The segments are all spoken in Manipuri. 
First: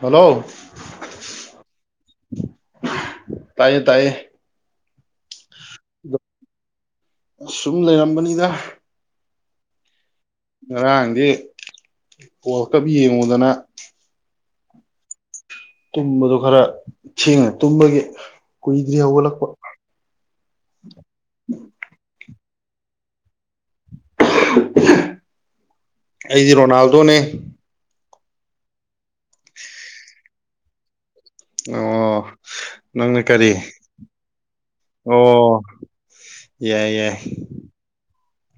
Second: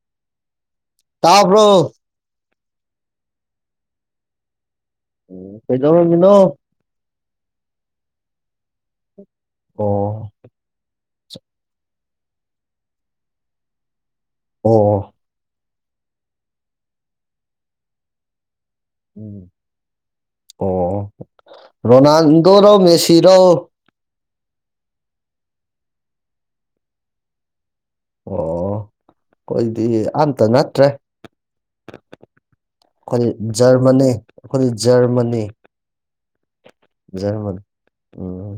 ꯍꯜꯂꯣ ꯇꯥꯕ꯭ꯔꯣ ꯇꯌꯦ ꯇꯌꯦ ꯎꯝ ꯀꯩꯗꯧꯔꯝꯃꯤꯅꯣ ꯑ ꯁꯨꯝ ꯂꯩꯔꯝꯕꯅꯤꯗ ꯑꯣ ꯉꯔꯥꯡꯗꯤ ꯋꯥꯜꯀꯞ ꯌꯦꯡꯉꯨꯗꯅ ꯑꯣ ꯇꯨꯝꯕꯗꯣ ꯈꯔ ꯊꯦꯡꯅ ꯇꯨꯝꯕꯒꯤ ꯀꯨꯏꯗ꯭ꯔꯤ ꯍꯧꯒꯠꯂꯛꯄ ꯑꯣ ꯔꯣꯅꯥꯜ ꯗꯣꯔꯣ ꯃꯦꯁꯤꯔꯣ ꯑꯩꯗꯤ ꯔꯣꯅꯥꯜꯗꯣꯅꯦ ꯑꯣ ꯑꯩꯈꯣꯏꯗꯤ ꯑꯝꯇ ꯅꯠꯇ꯭ꯔꯦ ꯑꯣ ꯅꯪꯅ ꯑꯩꯈꯣꯏ ꯀꯔꯤ ꯖꯔꯃꯅꯤ ꯑꯩꯈꯣꯏ ꯖꯔꯃꯅꯤ ꯑꯣ ꯌꯥꯏ ꯌꯥꯏ ꯖꯔꯃꯅꯤ ꯎꯝ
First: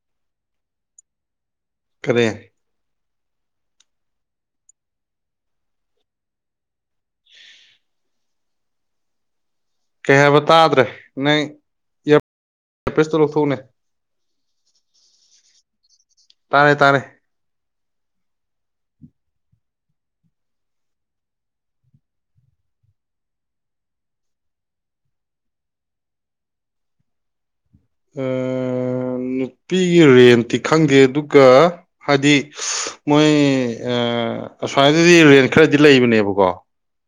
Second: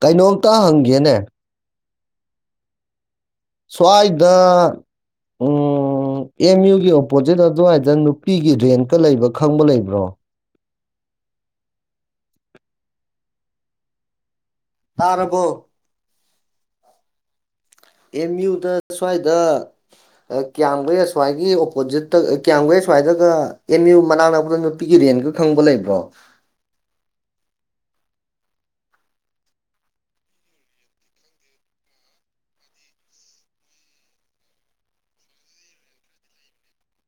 ꯀꯩꯅꯣꯝꯇ ꯍꯪꯒꯦꯅꯦ ꯀꯔꯦ ꯁ꯭ꯋꯥꯏꯗ ꯎꯝ ꯑꯦꯝ ꯌꯨꯒꯤ ꯑꯣꯄꯣꯖꯤꯠ ꯑꯗꯨꯋꯥꯏꯗ ꯅꯨꯄꯤꯒꯤ ꯔꯦꯟꯀ ꯂꯩꯕ ꯈꯪꯕ ꯂꯩꯕ꯭ꯔꯣ ꯀꯩ ꯍꯥꯌꯕꯥ ꯇꯥꯗ꯭ꯔꯦ ꯅꯪ ꯑꯦꯔ ꯄꯤꯁꯇꯨ ꯂꯧꯊꯣꯛꯎꯅꯦ ꯇꯥꯔꯕꯣ ꯇꯥꯔꯦ ꯇꯥꯔꯦ ꯑꯦꯝꯌꯨꯗ ꯁ꯭ꯋꯥꯏꯗ ꯀꯌꯥꯝꯒꯩ ꯁ꯭ꯋꯥꯏꯒꯤ ꯑꯣꯄꯣꯖꯤꯠꯇ ꯀꯌꯥꯝꯒꯩ ꯁ꯭ꯋꯥꯏꯗꯒ ꯑꯦꯝꯌꯨ ꯃꯅꯥꯛ ꯅꯛꯄꯗ ꯅꯨꯄꯤꯒꯤ ꯔꯦꯟꯒ ꯈꯪꯕ ꯂꯩꯕ꯭ꯔꯣ ꯑꯝ ꯅꯨꯄꯤꯒꯤ ꯔꯦꯟꯇꯤ ꯈꯪꯗꯦ ꯑꯗꯨꯒ ꯍꯥꯏꯗꯤ ꯃꯣꯏ ꯑꯁꯥꯏꯗꯗꯤ ꯔꯦꯟ ꯈꯔꯗꯤ ꯂꯩꯕꯅꯦꯕꯀꯣ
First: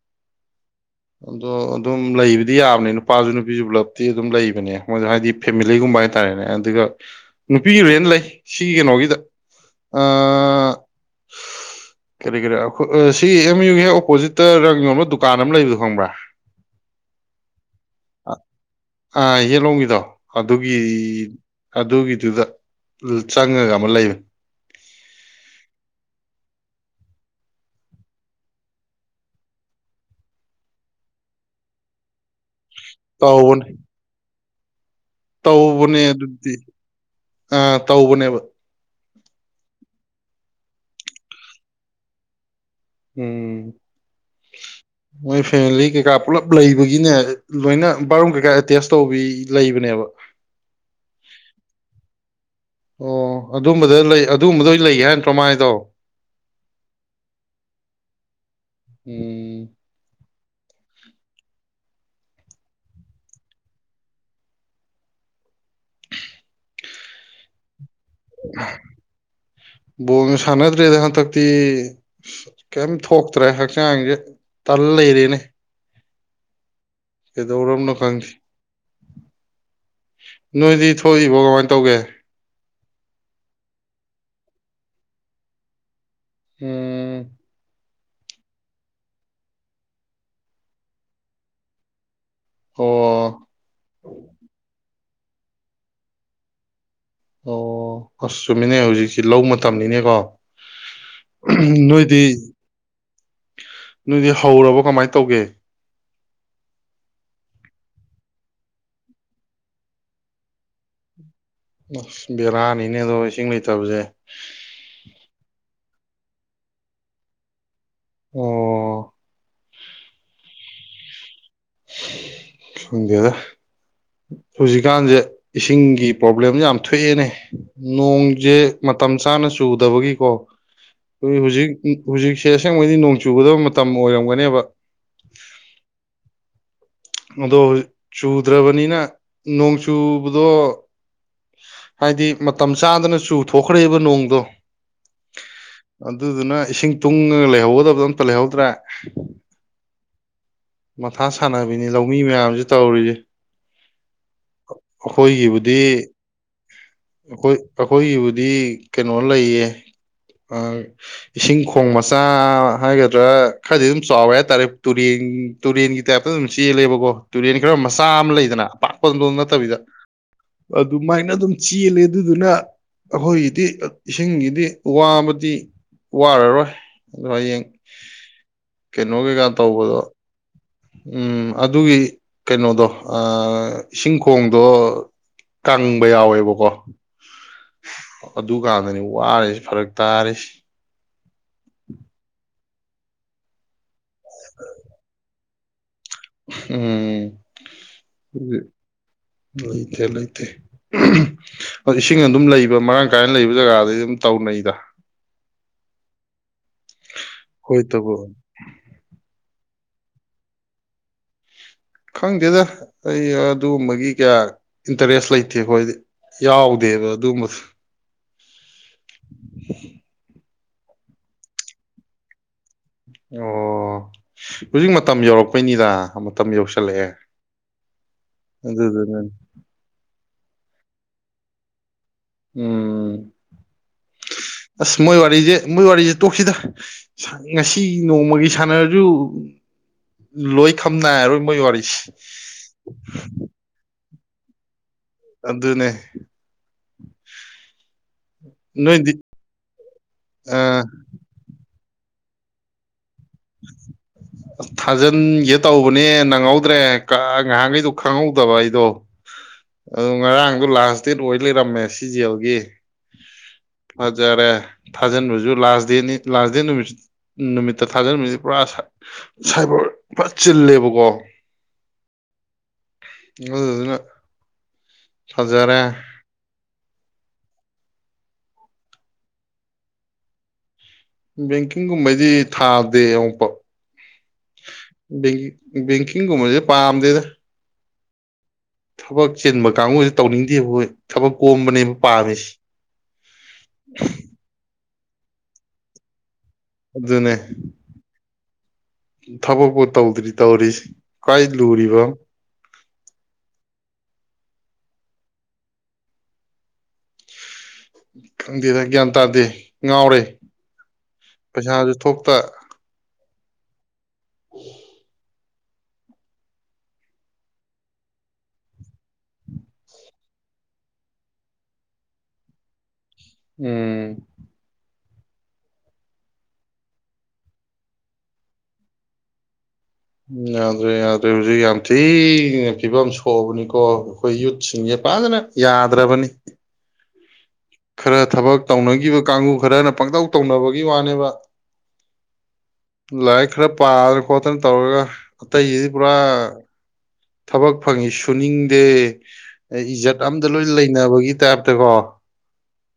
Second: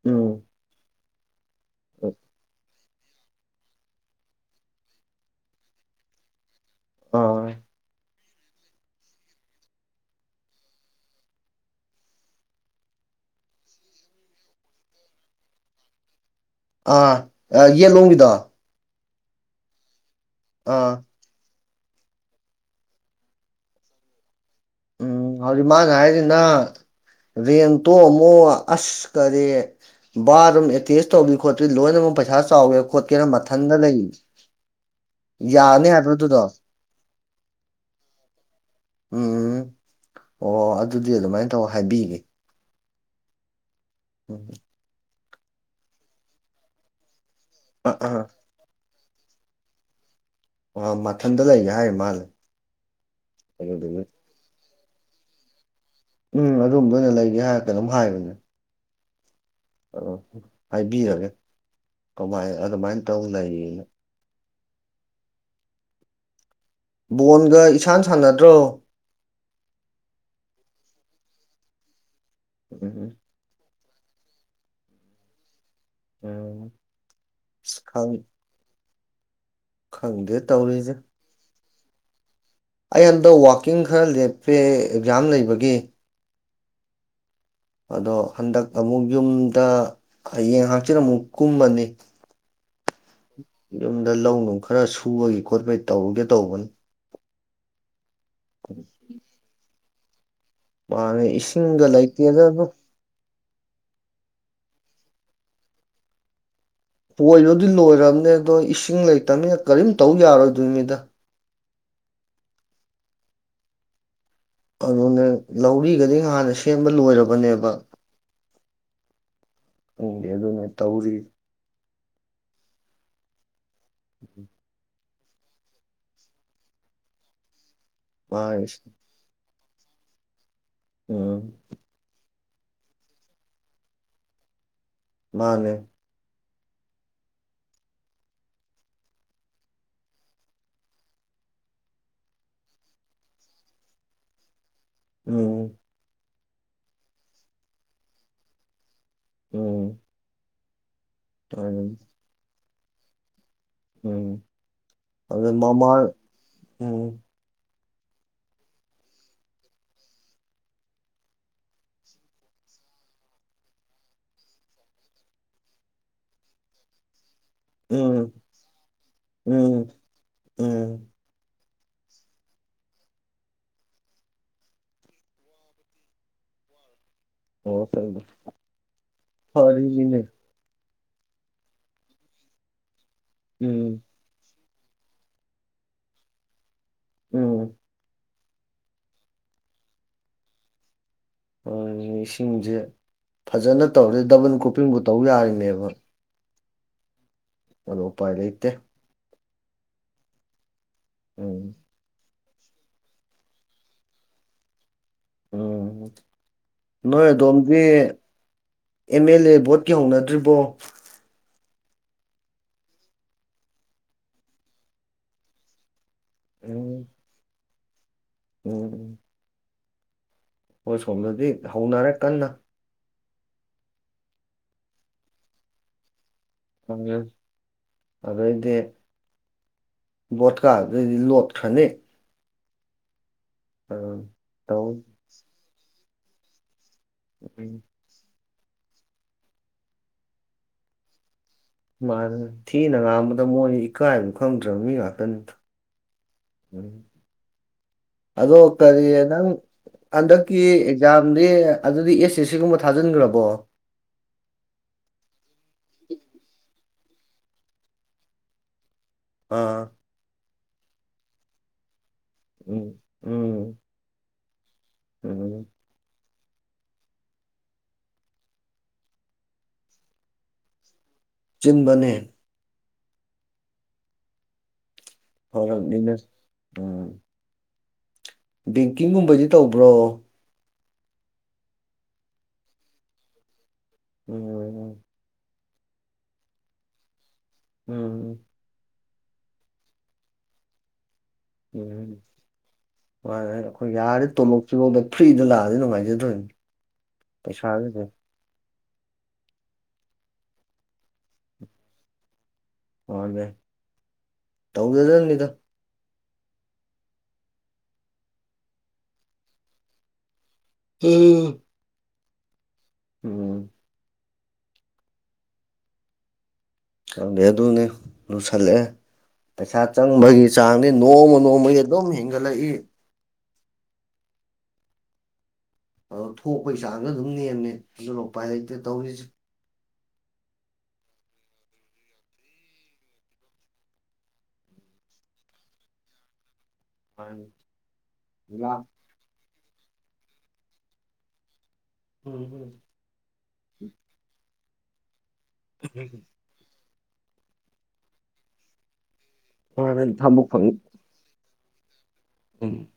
ꯎꯝ ꯎꯝ ꯑꯗꯣ ꯑꯗꯨꯝ ꯂꯩꯕꯗꯤ ꯌꯥꯕꯅꯤꯅ ꯅꯨꯄꯥꯁꯨ ꯅꯨꯄꯤꯁꯨ ꯄꯨꯂꯞꯇꯤ ꯑꯗꯨꯝ ꯂꯩꯕꯅꯦ ꯃꯣꯏꯗꯣ ꯍꯥꯏꯗꯤ ꯐꯦꯃꯤꯂꯤꯒꯨꯝꯕ ꯍꯥꯏꯇꯥꯔꯦꯅꯦ ꯑꯗꯨꯒ ꯑ ꯅꯨꯄꯤꯒꯤ ꯔꯦꯟ ꯂꯩ ꯁꯤ ꯀꯩꯅꯣꯒꯤꯗ ꯑꯥ ꯀꯔꯤ ꯀꯔꯤ ꯑꯩꯈꯣꯏ ꯁꯤ ꯑꯦꯝ ꯌꯨꯒꯤ ꯍꯦꯛ ꯑꯣꯄꯣꯖꯤꯠꯇ ꯔꯪ ꯌꯣꯟꯕ ꯗꯨꯀꯥꯟ ꯑꯃ ꯂꯩꯕꯗꯣ ꯈꯪꯕꯔꯥ ꯑꯥ ꯌꯦꯠꯂꯣꯡꯒꯤꯗꯣ ꯑꯥ ꯌꯦꯠꯂꯣꯝꯒꯤꯗꯣ ꯑꯗꯨꯒꯤ ꯑꯗꯨꯒꯤꯗꯨꯗ ꯆꯪꯉꯒ ꯑꯃ ꯂꯩꯕ ꯎꯝ ꯍꯧꯖꯤꯛ ꯃꯥꯅ ꯍꯥꯏꯁꯤꯅ ꯔꯦꯟꯇꯣ ꯑꯃꯨꯛ ꯑꯁ ꯀꯔꯤ ꯕꯠꯔꯨꯝ ꯑꯦꯇꯦꯁ ꯇꯧꯕꯤ ꯈꯣꯠꯄꯤ ꯂꯣꯏꯅꯃꯛ ꯄꯩꯁꯥ ꯆꯥꯎꯒꯦ ꯈꯣꯠꯀꯦꯅ ꯇꯧꯕꯅꯦ ꯃꯊꯟꯇ ꯂꯩ ꯌꯥꯅꯤ ꯇꯧꯕꯅꯦ ꯍꯥꯏꯕ꯭ꯔꯣ ꯑꯗꯨꯗꯣ ꯑꯗꯨꯗꯤ ꯑꯥ ꯇꯧꯕꯅꯦꯕ ꯎꯝ ꯑꯣ ꯑꯗꯨꯗꯤ ꯑꯗꯨꯃꯥꯏꯅ ꯇꯧ ꯍꯥꯏꯕꯤꯒꯦ ꯎꯝ ꯎꯝ ꯃꯣꯏ ꯐꯦꯃꯤꯂꯤ ꯀꯩꯀꯥ ꯄꯨꯜꯂꯞ ꯂꯩꯕꯒꯤꯅꯦ ꯂꯣꯏꯅ ꯑ ꯑꯥ ꯕꯥꯠꯔꯨꯝ ꯀꯩꯀꯥ ꯑꯦꯇꯦꯁ ꯇꯧꯕꯤ ꯂꯩꯕꯅꯦꯕ ꯑ ꯃꯊꯟꯗ ꯂꯩꯒꯦ ꯍꯥꯏ ꯃꯥꯜꯂꯦ ꯑꯣ ꯑꯗꯨꯝꯕꯗ ꯑꯗꯨꯗꯨꯒꯤ ꯂꯩ ꯑꯗꯨꯒꯨꯝꯕꯗ ꯂꯩ ꯍꯥꯏꯦꯟ ꯇꯣꯃꯥꯏꯗꯣ ꯎꯝ ꯑꯗꯨꯨꯝꯝꯗ ꯑꯣꯏꯅ ꯂꯩꯒꯦ ꯍꯥꯏꯔꯒ ꯑꯗꯨꯝ ꯍꯥꯏꯕꯅꯦ ꯎꯝ ꯑ ꯍꯥꯏꯕꯤꯔꯒꯦ ꯀꯃꯥꯏ ꯑꯗꯨꯃꯥꯏꯅ ꯇꯧꯅꯅ ꯕꯣꯣꯟꯒ ꯣꯁꯅꯦꯗꯔꯦꯗꯍ ꯇ ꯇ ꯀꯦꯝ ꯎꯝ ꯊꯣꯛꯀ ꯇ꯭ꯔꯦ ꯍꯥꯛ ꯇꯂ ꯌꯦꯔꯤꯅꯤ ꯑꯣꯝ ꯑꯩꯗꯧꯔꯝꯅ ꯀꯪꯈꯤ ꯈꯪꯗꯦ ꯅꯅꯨꯡꯗꯤ ꯇꯧꯔꯤꯁꯦ ꯊꯣꯛꯏ ꯒꯟ ꯇꯧꯒꯦ ꯑꯩ ꯍꯟꯗꯛ ꯋꯥꯋꯥꯛꯀꯤꯡ ꯈꯔ ꯂꯦꯞꯄꯦ ꯑꯦꯛꯖꯥꯝ ꯂꯩꯕꯒꯤ ꯎꯝ ꯑꯗꯣ ꯍꯟꯗꯛ ꯑꯃꯨꯛ ꯌꯨꯝꯗ ꯍꯌꯦꯡ ꯍꯥꯛꯆꯤꯤꯟ ꯑꯃꯨꯛ ꯀꯨꯝꯃꯅꯤ ꯑꯣ ꯌꯨꯝꯗ ꯂꯧ ꯅꯨꯡ ꯈꯔ ꯁ ꯊꯨꯕꯒꯤ ꯈꯣꯠꯄꯒꯤ ꯇꯧꯔꯨꯒꯦ ꯇꯧꯕꯅꯤ ꯑꯣ ꯑꯁ ꯆꯨꯝꯃꯤꯅꯦ ꯍꯧꯖꯤꯛꯁꯤ ꯂꯧ ꯃꯇꯝꯅꯤꯅꯦ ꯇꯔ ꯃꯥꯅꯦ ꯏꯁꯤꯡꯒ ꯂꯩꯇꯦꯗ ꯑꯗꯨ ꯅꯣꯏꯗꯤ ꯍꯧꯔꯕꯣ ꯀꯃꯥꯏ ꯇꯧꯒꯦ ꯄꯣꯏꯔꯣꯗꯤ ꯂꯣꯏꯔꯕꯅꯦ ꯑꯗꯣ ꯏꯁꯤꯡ ꯂꯩꯇꯕꯅꯤꯅ ꯀꯔꯤꯝ ꯇꯧ ꯌꯥꯔꯣꯏꯗꯣꯏꯅꯤꯗ ꯑꯁ ꯕꯦꯔꯥꯅꯤꯅꯦ ꯑꯗꯣ ꯏꯁꯤꯡ ꯂꯩꯇꯕꯁꯦ ꯑꯗꯨꯅꯦ ꯂꯧꯔꯤꯒꯗꯤ ꯉꯥꯟꯅ ꯁꯦꯝꯕ ꯂꯣꯏꯔꯕꯅꯦꯕ ꯑꯣ ꯎꯨꯡꯗꯤ ꯑꯗꯨꯅ ꯇꯧꯔꯤ ꯊꯗꯗ ꯁꯖꯤꯀꯥꯟꯁꯦ ꯏꯁꯤꯡꯒꯤ ꯄ꯭ꯔꯣꯕ꯭ꯂꯦꯝ ꯌꯥꯝ ꯊꯣꯛꯑꯦꯅꯦ ꯅꯣꯡꯁꯦ ꯃꯥꯏꯁꯦ ꯃꯇꯝ ꯆꯥꯅ ꯆꯨꯗꯕꯒꯤꯀꯣ ꯇꯨꯡꯒꯤ ꯎꯝ ꯍꯨꯖꯤꯛ ꯎꯝ ꯍꯨꯖꯤꯛ ꯁꯤꯗ ꯑꯁꯦꯡꯕꯩꯗꯤ ꯅꯣꯡ ꯆꯨꯒꯗꯕ ꯃꯇꯝ ꯑꯣꯏꯔꯝꯒꯅꯦꯕ ꯃꯥꯅꯦ ꯑꯗꯣ ꯍꯨꯖꯤꯛ ꯆꯨꯗ꯭ꯔꯕꯅꯤꯅ ꯅꯣꯡ ꯆꯨꯕꯗꯣ ꯍꯥꯏꯗꯤ ꯃꯇꯝ ꯆꯥꯗꯅ ꯆꯨꯊꯣꯛꯈ꯭ꯔꯦꯕ ꯅꯣꯡꯗꯣ ꯎꯝ ꯑꯗꯨꯗꯨꯅ ꯏꯁꯤꯡ ꯇꯨꯡꯉꯒ ꯂꯩꯍꯧꯒꯗꯕꯗꯣ ꯑꯝꯇ ꯂꯩꯍꯧꯗ꯭ꯔꯦ ꯎꯝ ꯃꯊꯥ ꯁꯥꯟꯅ ꯎꯏꯅꯤ ꯎꯝ ꯂꯧꯃꯤ ꯃꯌꯥꯝꯖꯤ ꯇꯧꯔꯤꯖꯦ ꯎꯝ ꯑꯗꯨ ꯑꯈꯣꯏꯒꯤꯕꯨꯗꯤ ꯃꯃꯥ ꯎꯝ ꯑꯈꯣꯏ ꯑꯈꯣꯏꯒꯤꯕꯨꯗꯤ ꯀꯩꯅꯣ ꯂꯩꯌꯦ ꯑ ꯏꯁꯤꯡ ꯈꯣꯡ ꯃꯆꯥ ꯍꯥꯏꯒꯗ꯭ꯔꯥ ꯈꯔꯗꯤ ꯑꯗꯨꯝ ꯆꯥꯎꯋꯦ ꯍꯥꯏꯇꯥꯔꯦ ꯇꯨꯔꯦꯟ ꯇꯨꯔꯦꯟꯒꯤ ꯇꯥꯏꯞꯇ ꯑꯗꯨꯝ ꯆꯦꯜꯂꯦꯕꯀꯣ ꯇꯨꯔꯦꯟ ꯈꯔ ꯃꯆꯥ ꯑꯃ ꯎꯝ ꯂꯩꯗꯅ ꯑꯄꯥꯛ ꯄꯟꯂꯣꯝ ꯅꯠꯇꯕꯤꯗ ꯎꯝ ꯎꯝ ꯑꯗꯨꯃꯥꯏꯅ ꯑꯗꯨꯝ ꯆꯦꯜꯂꯦ ꯑꯗꯨꯗꯨꯅ ꯑꯈꯣꯏꯒꯤꯗꯤ ꯑ ꯏꯁꯤꯡꯒꯤꯗꯤ ꯋꯥꯕꯗꯤ ꯋꯥꯔꯔꯣꯏ ꯑꯗꯣ ꯍꯌꯦꯡ ꯑꯣ ꯀꯩꯅꯣ ꯀꯩꯀꯥ ꯇꯧꯕꯗꯣ ꯐꯔꯤꯅꯦ ꯎꯝ ꯑꯗꯨꯒꯤ ꯀꯩꯅꯣꯗꯣ ꯑꯥ ꯎꯝ ꯏꯁꯤꯡ ꯈꯣꯡ ꯑꯗꯣ ꯀꯪꯕ ꯌꯥꯎꯋꯦꯕꯀꯣ ꯎꯝ ꯑꯗꯨꯀꯥꯟꯗꯅꯤ ꯋꯥꯔꯤꯖꯤ ꯐꯔꯛ ꯇꯥꯔꯤꯁꯤ ꯎꯝ ꯏꯁꯤꯡꯖꯦ ꯐꯖꯅ ꯇꯧꯔꯗꯤ ꯗꯕꯜ ꯀ꯭ꯔꯣꯄꯤꯡꯕꯨ ꯇꯧ ꯌꯥꯔꯤꯅꯤ ꯅꯦꯕ ꯎꯝ ꯃꯗꯣ ꯎꯄꯥꯏ ꯂꯩꯇꯦ ꯂꯩꯇꯦ ꯂꯩꯇꯦ ꯎꯝ ꯑꯗꯣ ꯏꯁꯤꯡ ꯑ ꯗꯨꯝ ꯂꯩꯕ ꯃꯔꯥꯡ ꯀꯥꯏꯅ ꯂꯩꯕ ꯖꯒꯥꯗꯗꯤ ꯑꯗꯨꯝ ꯇꯧꯅꯩꯗ ꯎꯝ ꯅꯣꯏ ꯑꯗꯣꯝꯒꯤ ꯍꯣꯏ ꯇꯧꯕ ꯑꯦꯝ ꯑꯦꯜ ꯑꯦ ꯚꯣꯠꯀꯤ ꯍꯧꯅꯗ꯭ꯔꯤꯕꯣ ꯈꯪꯗꯦꯗ ꯑꯩ ꯑꯗꯨꯒꯨꯝꯕꯒꯤ ꯀꯌꯥ ꯏꯟꯇꯔꯦꯁ ꯂꯩꯇꯦ ꯑꯈꯣꯏꯗꯤ ꯎꯝ ꯌꯥꯎꯗꯦꯕ ꯑꯗꯨꯝꯕꯁꯨ ꯎꯝ ꯎꯝ [unintelligible] ꯍꯣꯏ ꯁꯣꯝꯗꯗꯤ ꯍꯧꯅꯔꯦ ꯀꯟꯅ ꯑꯣ ꯍꯧꯖꯤꯛ ꯃꯇꯝ ꯌꯧꯔꯛꯄꯩꯅꯤꯗ ꯃꯇꯝ ꯎ ꯌꯧꯁꯜꯂꯛꯑꯦ ꯑꯗꯨꯗꯗꯤ ꯑꯗꯨꯗꯨꯅꯅꯤ ꯕꯣꯠꯀꯥ ꯑꯗꯨꯩꯗꯤ ꯂꯣꯠ ꯈꯅꯦ ꯎꯝ ꯇꯧ ꯑꯁ ꯃꯣꯏ ꯋꯥꯔꯤꯁꯦ ꯃꯣꯏ ꯋꯥꯔꯤꯁ ꯇꯣꯛꯁꯤꯗ ꯎꯝ ꯉꯁꯤ ꯅꯣꯡꯃꯒꯤ ꯁꯥꯟꯅꯔꯁꯨ ꯂꯣꯏ ꯈꯝꯅꯥꯏꯔꯣꯏ ꯃꯥ ꯊꯅ ꯉ ꯃ ꯀꯥꯏꯅꯣ ꯈꯪꯗ꯭ꯔꯕ ꯃꯤꯒ ꯑꯗꯨ ꯑꯗꯨꯅꯦ ꯎꯅꯤ ꯑꯗꯣ ꯀꯔꯤ ꯅꯣꯏꯗꯤ ꯅꯪ ꯍꯟꯗꯛꯀꯤ ꯑ ꯑꯦꯛꯖꯥꯝꯗꯤ ꯑꯗꯨꯗꯤ ꯑꯦꯁ ꯑꯦ ꯁꯤ ꯒꯨꯝꯕ ꯊꯥꯖꯤꯟꯈ꯭ꯔꯕ ꯊꯥꯖꯤꯟꯒꯦ ꯇꯧꯕꯅꯦ ꯅꯪꯍꯧꯗ꯭ꯔꯦ ꯉꯥꯏꯍꯥꯟꯈꯩꯗꯨꯣ ꯈꯪꯍꯧꯗꯕ ꯑꯩꯗꯣ ꯑꯥ ꯑꯗꯨ ꯉꯥꯡ ꯑꯗꯨ ꯂꯥꯁ ꯗꯦꯠ ꯑꯣꯏꯋꯂꯤꯔꯝꯃꯦꯦꯁꯤ ꯁꯤ ꯖꯤꯥꯎꯒꯤ ꯎꯝ ꯎꯝ ꯐꯖꯔꯦ ꯊꯥꯖꯤꯟꯕꯁꯨ ꯎꯝ ꯂꯥꯁ ꯗꯦꯠꯅꯤ ꯂꯥꯁꯗ ꯅꯨꯃꯤ ꯅꯨꯃꯤꯠꯇ ꯊꯥꯖꯟꯃꯤꯁꯦ ꯄꯨꯔꯥ ꯁꯥꯏꯕꯔ ꯄꯨꯔꯥ ꯆꯤꯜꯂꯦꯕꯀꯣ ꯆꯤꯟꯕꯅꯦ ꯑꯗꯨ ꯑꯗꯨ ꯑꯗꯨꯅ ꯍꯔꯅ ꯎꯝ ꯕꯦꯡꯀꯤꯡꯒꯨꯝꯕꯗꯤ ꯇꯧꯕ꯭ꯔꯣ ꯕꯦꯡꯀꯤꯡꯒꯨꯝꯕꯗꯤ ꯊꯥꯗꯦ ꯑꯃꯨꯛꯄ ꯎꯝꯝ ꯕꯦꯡꯀꯤꯡꯒꯨꯝꯕꯁꯦ ꯄꯥꯝꯗꯦꯗ ꯎꯝꯝ ꯊꯕꯛ ꯆꯦꯟꯕ ꯀꯥꯡꯕꯨꯁ ꯇꯧꯅꯤꯡꯗꯦ ꯑꯩꯣꯏ ꯎꯝ ꯍꯣꯏ ꯑꯩꯈꯣꯏ ꯌꯥꯔꯦ ꯇꯣꯂꯣ ꯐꯤꯃꯧꯗ ꯐ꯭ꯔꯤꯗ ꯂꯥꯛꯑꯗꯤ ꯅꯨꯡꯉꯥꯏꯖꯗꯣꯏꯅꯤ ꯑꯗꯨ ꯑꯗꯨꯅꯦ ꯄꯩꯁꯥꯒꯤꯁꯦ ꯊꯕꯛꯄꯨ ꯇꯧꯗ꯭ꯔꯤ ꯇꯧꯔꯤꯁꯤ ꯀꯥꯏ ꯂꯨꯔꯤꯕ ꯍ ꯇꯧꯗꯗꯅꯤꯗ ꯈꯪꯗꯦꯗ ꯒ꯭ꯌꯥꯟ ꯇꯥꯗꯦ ꯉꯥꯎꯔꯦ ꯎꯝ ꯄꯁꯥꯅ ꯏꯊꯣ ꯄ ꯎꯝ ꯎ ꯈꯪꯗꯦ ꯑꯗꯨꯅꯤ ꯂꯨꯁꯜꯂꯛꯑꯦ ꯄꯩꯁꯥ ꯆꯪꯕꯒꯤ ꯆꯥꯡꯅꯤ ꯅꯣꯡꯃ ꯅꯣꯡꯃꯒꯤ ꯑꯗꯨꯝ ꯍꯦꯟꯒꯠꯂꯛꯏ ꯎꯝ ꯑ ꯊꯣꯛꯄꯒꯤ ꯆꯥꯡꯁꯨ ꯑꯗꯨꯝ ꯅꯦꯝꯃꯦ ꯑꯗꯨꯅ ꯎꯄꯥꯏ ꯂꯩꯇ ꯇꯧꯔꯤꯁꯦ ꯌꯥꯗ꯭ꯔꯦ ꯌꯥꯗ꯭ꯔꯦ ꯍꯧꯖꯤꯛ ꯌꯥꯝ ꯊꯤꯅ ꯐꯤꯕꯝ ꯁꯣꯛꯑꯕꯅꯤꯀꯣ ꯑꯩꯈꯣꯏ ꯌꯨꯠꯁꯤꯡꯁꯦ ꯐꯖꯅ ꯌꯥꯗ꯭ꯔꯕꯅꯤ ꯍꯥꯏ ꯈꯔ ꯊꯕꯛ ꯇꯧꯅꯈꯤꯕ ꯀꯥꯡꯕꯨ ꯈꯔꯅ ꯄꯪꯇꯧ ꯇꯧꯅꯕꯒꯤ ꯋꯥꯅꯦꯕ ꯎꯝꯝ ꯂꯥꯛ ꯈꯔ ꯄꯥꯔ ꯈꯣꯊꯅ ꯇꯧꯔꯒ ꯑꯠꯇ ꯏꯗꯤ ꯄꯨ꯭ꯔꯥ ꯊꯕꯛ ꯐꯪꯉꯤ ꯁꯨꯅꯤꯡꯗꯦ ꯏꯖꯠ ꯑꯝꯗ ꯂꯣꯏ ꯂꯩꯅꯕꯒꯤ ꯇꯥꯏꯞ ꯠꯇꯀꯣ ꯎꯝ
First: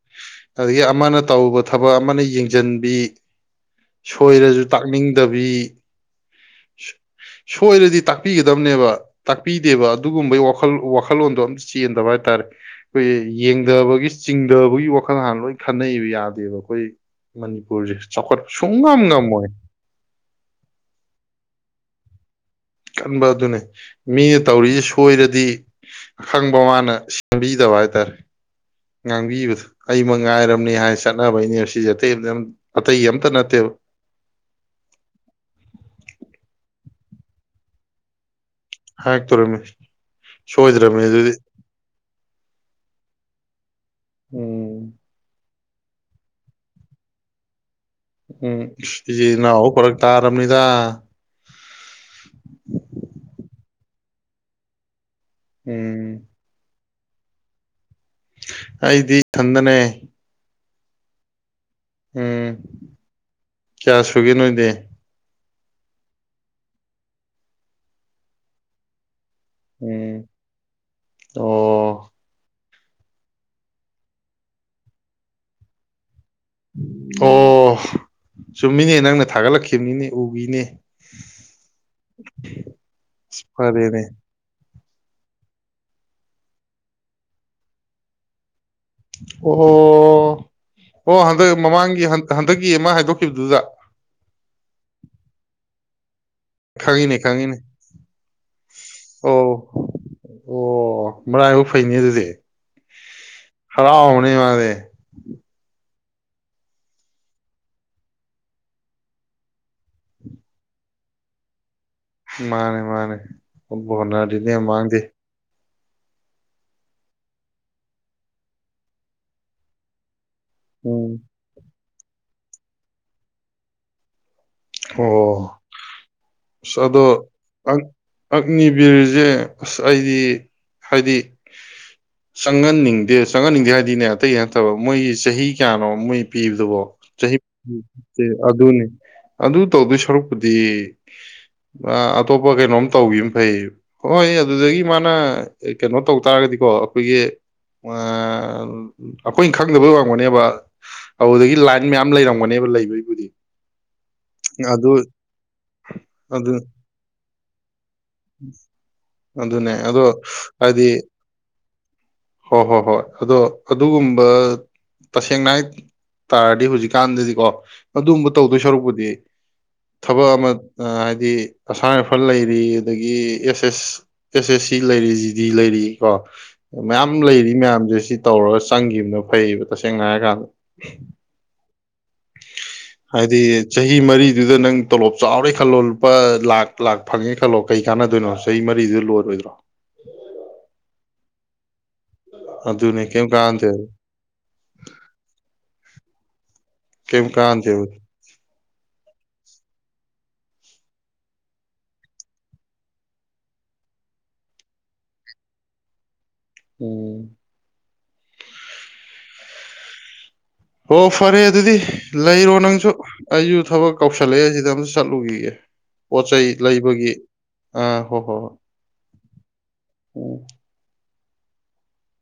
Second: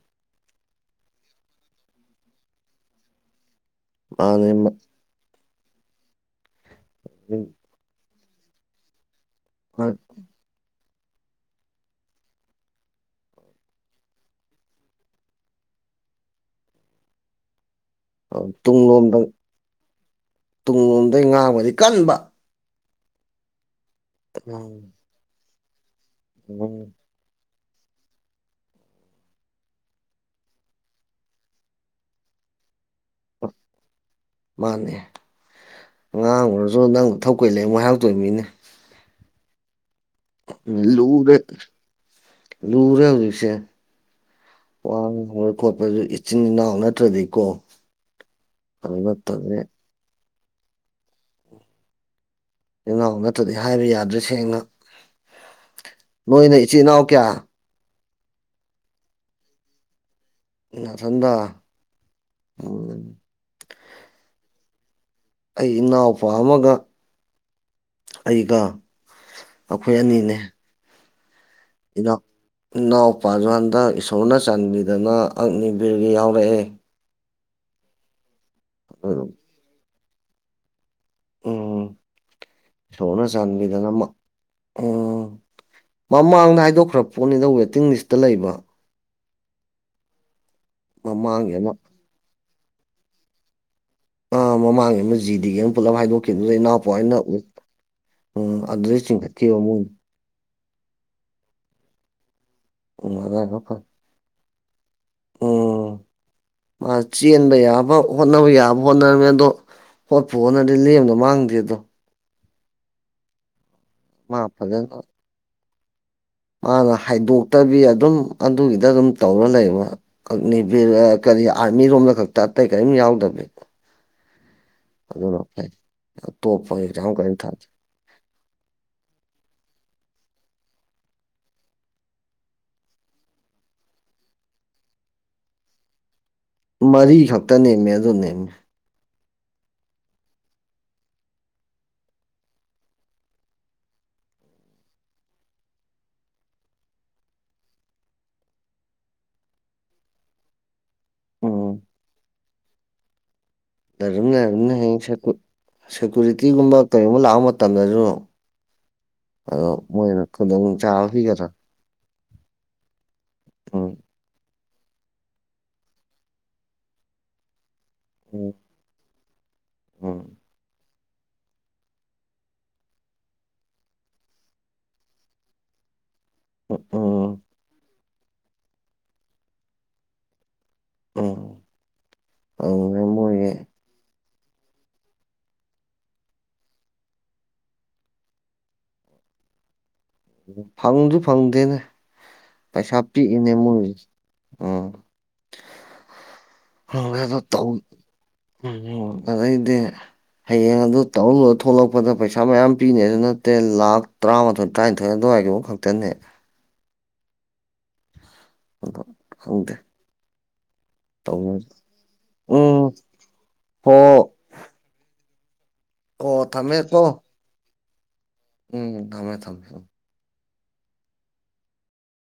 ꯑꯗꯒꯤ ꯑꯃꯅ ꯇꯧꯕ ꯊꯕꯛ ꯑꯃꯅ ꯌꯦꯡꯁꯤꯟꯕꯤ ꯃꯥꯅꯦ ꯁꯣꯏꯔꯁꯨ ꯇꯥꯛꯅꯤꯡꯗꯕꯤ [unintelligible] ꯁꯣꯏꯔꯦꯗꯤ ꯇ ꯄꯤꯒꯗꯕꯅꯦꯕ ꯇꯥꯛꯄꯤꯗꯦꯕ ꯑꯗꯨꯒꯨꯝꯕꯒꯤ ꯋꯥꯈꯜ ꯋꯥꯈꯜ ꯋꯥꯈꯜꯂꯣꯟꯗꯣ ꯑꯝꯇ ꯆꯦꯟꯗꯕ ꯍꯥꯏꯇꯥꯔꯦ ꯑꯩꯈꯣꯏ ꯌꯦꯡꯗꯕꯒꯤ ꯆꯤꯡꯗꯕꯒꯤ ꯋꯥꯈꯜ ꯍꯥꯟꯅ ꯂꯣꯏ ꯈꯟꯅꯕ ꯌꯥꯗꯦꯕ ꯑꯩꯈꯣꯏ ꯃꯅꯤꯨꯔ ꯇꯨꯡꯂꯣꯝꯗ ꯇꯨꯡꯂꯣꯝꯗꯩ ꯉꯥꯡꯕꯗꯤ ꯀꯟꯕ ꯀꯟꯕ ꯑꯗꯨꯅꯦ ꯃꯤꯅ ꯇꯧꯔꯤꯁꯤꯦ ꯎꯝ ꯁꯣꯏꯔꯗꯤ ꯈꯪꯕ ꯃꯥꯅ ꯁꯦꯝꯕꯤ ꯄꯖꯕ ꯍꯥꯏꯇꯥꯔꯦ ꯉꯥꯡꯕꯤꯕꯗ ꯑꯩꯃ ꯉꯥꯏꯔꯝꯅꯤ ꯍꯥꯏ ꯆꯠꯅꯕꯩꯅꯦꯕ ꯁꯤꯁꯦ ꯑꯇꯩ ꯑ ꯑꯇꯩ ꯑꯝꯇ ꯅꯠꯇꯦꯕ ꯃꯥꯅꯦ ꯉꯥꯡ ꯑꯣꯏꯨꯔꯁꯨ ꯅꯪ ꯊꯧ ꯀꯨꯩ ꯂꯩ ꯉꯥꯏꯍꯥꯛꯇꯣꯏ ꯃꯤꯅꯦ ꯇꯔ ꯃꯤꯁ ꯎ ꯂꯨꯔꯦ ꯂꯨꯔꯦ ꯍꯧꯖꯤꯛꯁꯦ ꯎꯝ ꯋꯥ ꯈꯣꯠꯄꯁꯨ ꯏꯆꯤꯟ ꯏꯅꯥꯎ ꯅꯠꯇ꯭ꯔꯗꯤꯀꯣ ꯎꯝ ꯑꯗꯨ ꯅꯠꯇꯕꯅꯤ ꯁꯤꯅꯎ ꯐꯔꯛ ꯇꯥ ꯔꯝꯅꯤꯗ ꯏꯅꯥꯎ ꯅꯠꯇ꯭ꯔꯗꯤ ꯍꯥꯏꯕ ꯌꯥꯗ꯭ꯔꯦ ꯁꯦꯡꯅ ꯎꯝ ꯅꯣꯏ ꯅꯣꯏ ꯆꯤꯅꯥ ꯀꯌꯥ ꯑꯩꯗꯤ ꯑꯤꯊꯟꯗ ꯅꯦ ꯆꯟꯗ ꯎꯝ ꯀꯌꯥ ꯁꯨꯒꯦ ꯅꯣꯏꯗꯤ ꯑꯩ ꯏꯅꯥꯎꯄꯥ ꯑꯃꯒ ꯑꯩꯒ ꯑꯩꯈꯣꯏ ꯎꯝ ꯑꯅꯤꯅꯦ ꯑꯣ ꯏꯣ ꯏꯅꯥꯎ ꯄꯥꯖꯟꯗ ꯏꯁꯣꯔꯅ ꯆꯥꯟꯕꯤꯗꯨꯅ ꯑꯪꯅꯤ ꯕꯤꯔꯒꯤ ꯌꯥꯎ ꯔꯦ ꯑꯣꯐ ꯁꯨꯝ ꯃꯤꯅꯦ ꯅꯪꯅ ꯊꯥꯒꯠꯂꯛꯈꯤꯕ ꯃꯤꯅꯦ ꯇꯤꯅꯦ ꯎꯝ ꯏꯁꯣꯔꯅ ꯑꯁ ꯆꯥꯟꯕꯤꯗꯅ ꯐꯔꯦꯅꯦ ꯑꯃ ꯑꯣ ꯃꯃꯥꯡꯗ ꯍꯥꯏꯗꯣꯛꯈ꯭ꯔ ꯄꯣꯠꯅꯤꯗ ꯋꯦꯇꯤꯡ ꯂꯤꯁꯇ ꯂꯩꯕ ꯑꯣ ꯑꯣ ꯍꯟꯗ ꯃꯃꯥꯡꯒꯤ ꯑꯃ ꯃꯃꯥꯡꯒꯤ ꯍꯟ ꯍꯟꯗꯛꯀꯤ ꯑꯃ ꯍꯥꯏꯗꯣꯛꯈꯤꯕꯗꯨꯗ ꯑ ꯃꯃꯥꯡꯒꯤ ꯑꯃ ꯖꯤꯗꯤꯗꯒꯤ ꯑꯃ ꯄꯨꯂꯞ ꯍꯥꯏꯗꯣꯛ ꯗꯨꯗ ꯏꯅꯥꯄꯣꯛ ꯈꯪꯉꯤꯅꯦ ꯑꯩꯅ ꯎ ꯈꯪꯉꯤꯅꯦ ꯎꯝ ꯑꯗꯨꯗꯩ ꯑꯣ ꯆꯤꯡꯈꯠꯈꯤꯕ ꯃꯣꯏ ꯑꯣ ꯃꯔꯥꯏꯐꯛ ꯐꯩꯅꯤ ꯑꯗꯨꯗꯤ ꯎꯝ ꯑꯗꯥꯏ ꯈꯔ ꯐꯔꯦ ꯍꯔꯅꯤ ꯋꯥ [inaudible] ꯑꯣ ꯃꯥ ꯆꯦꯟꯕ ꯌꯥꯕ ꯍꯣꯠꯅꯕ ꯌꯥꯕ ꯍꯣꯠꯅꯔꯝꯃꯦ ꯑꯗꯣ ꯍꯣꯠꯄ ꯍꯣꯠꯅꯔꯗꯤ ꯂꯦꯝꯗꯣ ꯃꯥꯡꯗꯦ ꯑꯗꯣ ꯃꯥꯅꯦ ꯃꯥꯅꯦ ꯃꯥ ꯕꯣꯅꯗꯤꯅꯦ ꯌꯥꯝ ꯐꯖꯅ ꯃꯥꯡꯗꯦ ꯃꯥꯅ ꯍꯥꯏꯗꯣꯛꯇꯕꯤ ꯑꯗꯨꯝ ꯑꯗꯨꯒꯤꯗ ꯑꯗꯨꯝ ꯇꯧꯔ ꯂꯩꯕ ꯑꯒꯅꯤ ꯐꯤꯔ ꯎꯝ ꯀꯔꯤ ꯃꯤꯔꯣꯝꯗ ꯈꯛꯇ ꯑꯇꯩ ꯀꯔꯤꯝ ꯌꯥꯎꯗꯕꯕꯤ ꯑꯣ ꯑꯇꯣꯞꯄ ꯑ ꯑꯗꯣ ꯑꯦꯛꯖꯥꯝ ꯀꯔꯤꯝ ꯊꯥꯗꯦ ꯑꯛꯅꯤꯕꯤꯔꯤꯁꯦ ꯑꯁ ꯑꯩꯗꯤ ꯍꯥꯏꯗꯤ ꯆꯪꯍꯟꯅꯤꯡꯗꯦ ꯆꯪꯍꯟꯅꯤꯡꯗꯦ ꯍꯥꯏꯗꯤꯅꯦ ꯑꯇꯩꯒꯤ ꯅꯠꯇꯕ ꯃꯣꯏꯒꯤ ꯆꯍꯤ ꯀꯌꯥꯅꯣ ꯃꯣꯏ ꯄꯤꯕꯗꯕꯣ ꯃꯔꯤ ꯆꯍꯤ ꯈꯛꯇ ꯅꯦꯝꯃꯦ ꯑꯗꯨ ꯅꯦꯝꯃꯦ ꯑꯅꯤ ꯑꯗꯨ ꯇꯧꯗꯣꯏ ꯁꯔꯨꯛꯄꯨꯗꯤ ꯑꯇꯣꯞꯄ ꯀꯩꯅꯣꯝ ꯇꯧꯕꯈꯤꯕ ꯑꯃ ꯐꯩ ꯍꯣꯏ ꯑꯗꯨꯗꯒꯤ ꯃꯥꯅ ꯀꯩꯅꯣ ꯇꯧ ꯇꯥꯔꯒꯗꯤꯀꯣ ꯑꯩꯈꯣꯏꯒꯤ ꯑꯩꯈꯣꯏꯅ ꯈꯪꯗꯕꯩ ꯋꯥꯡꯒꯅꯦꯕ ꯑꯗꯨꯗꯒꯤ ꯎꯝ ꯂꯥꯏꯟ ꯃꯌꯥꯝ ꯂꯩꯔꯝꯒ ꯑꯣꯅꯦꯕ ꯂꯩꯕꯩꯕꯨꯗꯤ ꯂꯩꯔꯕꯝ ꯂꯩꯔꯕꯝꯅ ꯍꯌꯦꯡ ꯑꯗꯨ ꯁꯦꯀꯨꯔꯤꯇꯤꯒꯨꯝꯕ ꯀꯔꯤꯒꯨꯝꯕ ꯂꯥꯛꯕ ꯃꯇꯝꯗꯁꯨ ꯑꯗꯣ ꯃꯣꯏꯅ ꯈꯨꯗꯣꯡꯆꯥꯥꯕ ꯄꯤꯒꯗ꯭ꯔꯥ ꯍꯣ ꯍꯣ ꯍꯣꯏ ꯑꯗꯣ ꯎꯝ ꯑꯗꯨꯒꯨꯝꯕ ꯇꯁꯦꯡꯅ ꯍꯥꯏ ꯇꯥꯔꯗꯤ ꯍꯧꯖꯤꯛꯀꯥꯟꯗꯗꯤꯀꯣ ꯑꯗꯨꯝꯕ ꯎꯝ ꯇꯧꯗꯣꯏ ꯁꯔꯛꯄꯨꯗꯤ ꯍꯦ ꯊꯕꯛ ꯎꯝ ꯑꯃ ꯍꯥꯏꯗꯤ ꯑꯁꯥꯝ ꯔꯥꯏꯐꯜ ꯂꯩꯔꯤ ꯑꯗꯒꯤ ꯑꯦꯁ ꯑꯦꯁ ꯑꯦꯁ ꯑꯦꯁ ꯁꯤ ꯂꯩꯔꯤ ꯖꯤꯗꯤ ꯂꯩꯔꯤ ꯀꯣ ꯃꯌꯥꯝ ꯎꯝ ꯂꯩꯔꯤ ꯃꯌꯥꯝꯁꯦ ꯁꯤ ꯇꯧꯔꯒ ꯆꯪꯈꯤꯕꯅ ꯐꯩꯌꯦꯕ ꯇꯁꯦꯡꯅ ꯍꯥꯏꯔ ꯀꯥꯟꯗ ꯑꯧ ꯍꯥꯏꯗꯤ [unintelligible] ꯆꯍꯤ ꯃꯔꯤꯗꯨꯗ ꯅꯪ ꯇꯣꯂꯣꯞ ꯆꯥꯎꯔꯦ ꯈꯜꯂꯣ ꯂꯨꯄꯥ ꯂꯥꯛ ꯂꯥꯛ ꯐꯪꯉꯦ ꯈꯜꯂꯣ ꯀꯩ ꯀꯥꯟꯅꯗꯣꯏꯅꯣ ꯆꯍꯤ ꯃꯔꯤꯗꯨꯗ ꯂꯣꯏꯔꯣꯏꯗ꯭ꯔꯣ ꯎ ꯐꯪꯁꯨ ꯐꯪꯗꯦꯅꯦ ꯄꯩꯁꯥ ꯑꯗꯨꯅꯦ ꯀꯩꯝ ꯄꯤꯛꯏꯅꯦ ꯀꯥꯟꯅꯗꯦꯕ ꯃꯣꯏ ꯎꯝ ꯀꯩꯝ ꯇꯧ ꯀꯥꯟꯅꯗꯦꯕ ꯑꯗꯩꯗꯤ ꯍꯌꯦꯡ ꯑꯗꯨ ꯇꯧꯔꯂꯨꯔ ꯊꯣꯛꯂꯛꯄꯗ ꯄꯩꯁꯥ ꯃꯌꯥꯝ ꯄꯤꯅꯦ ꯑꯗꯨ ꯅꯠꯇꯦ ꯂꯥꯛ ꯇꯔꯥꯃꯥꯊꯣꯏ ꯇ꯭ꯔꯥꯏꯜ ꯊꯣꯏ ꯑꯗꯨꯋꯥꯏꯒꯤꯐ ꯈꯛꯇꯅꯦ ꯎꯝ ꯑꯗꯣ ꯈꯪꯗꯦ ꯍꯣ ꯐꯔꯦ ꯇꯧꯅꯔꯤꯁꯦ ꯑꯗꯨꯗꯤ ꯂꯩꯔꯣ ꯎꯝ ꯅꯪꯁꯨ ꯑꯩꯁꯨ ꯊꯕꯛ ꯍꯣ ꯀꯧꯁꯜꯂꯛꯑꯦ ꯁꯤꯗ ꯑꯃꯝꯁꯨ ꯆꯠꯂꯨꯈꯤꯒꯦ [inaudible] ꯄꯣꯠ ꯍꯣ ꯆꯩꯩ ꯊꯝꯃꯦꯀꯣ ꯂꯩꯕꯒꯤ ꯑꯥ ꯍꯣ ꯍꯣ ꯍꯣꯏ ꯎꯝ ꯊꯝꯃꯦ ꯊꯝꯃꯦ ꯊꯝꯃꯦ ꯎꯝ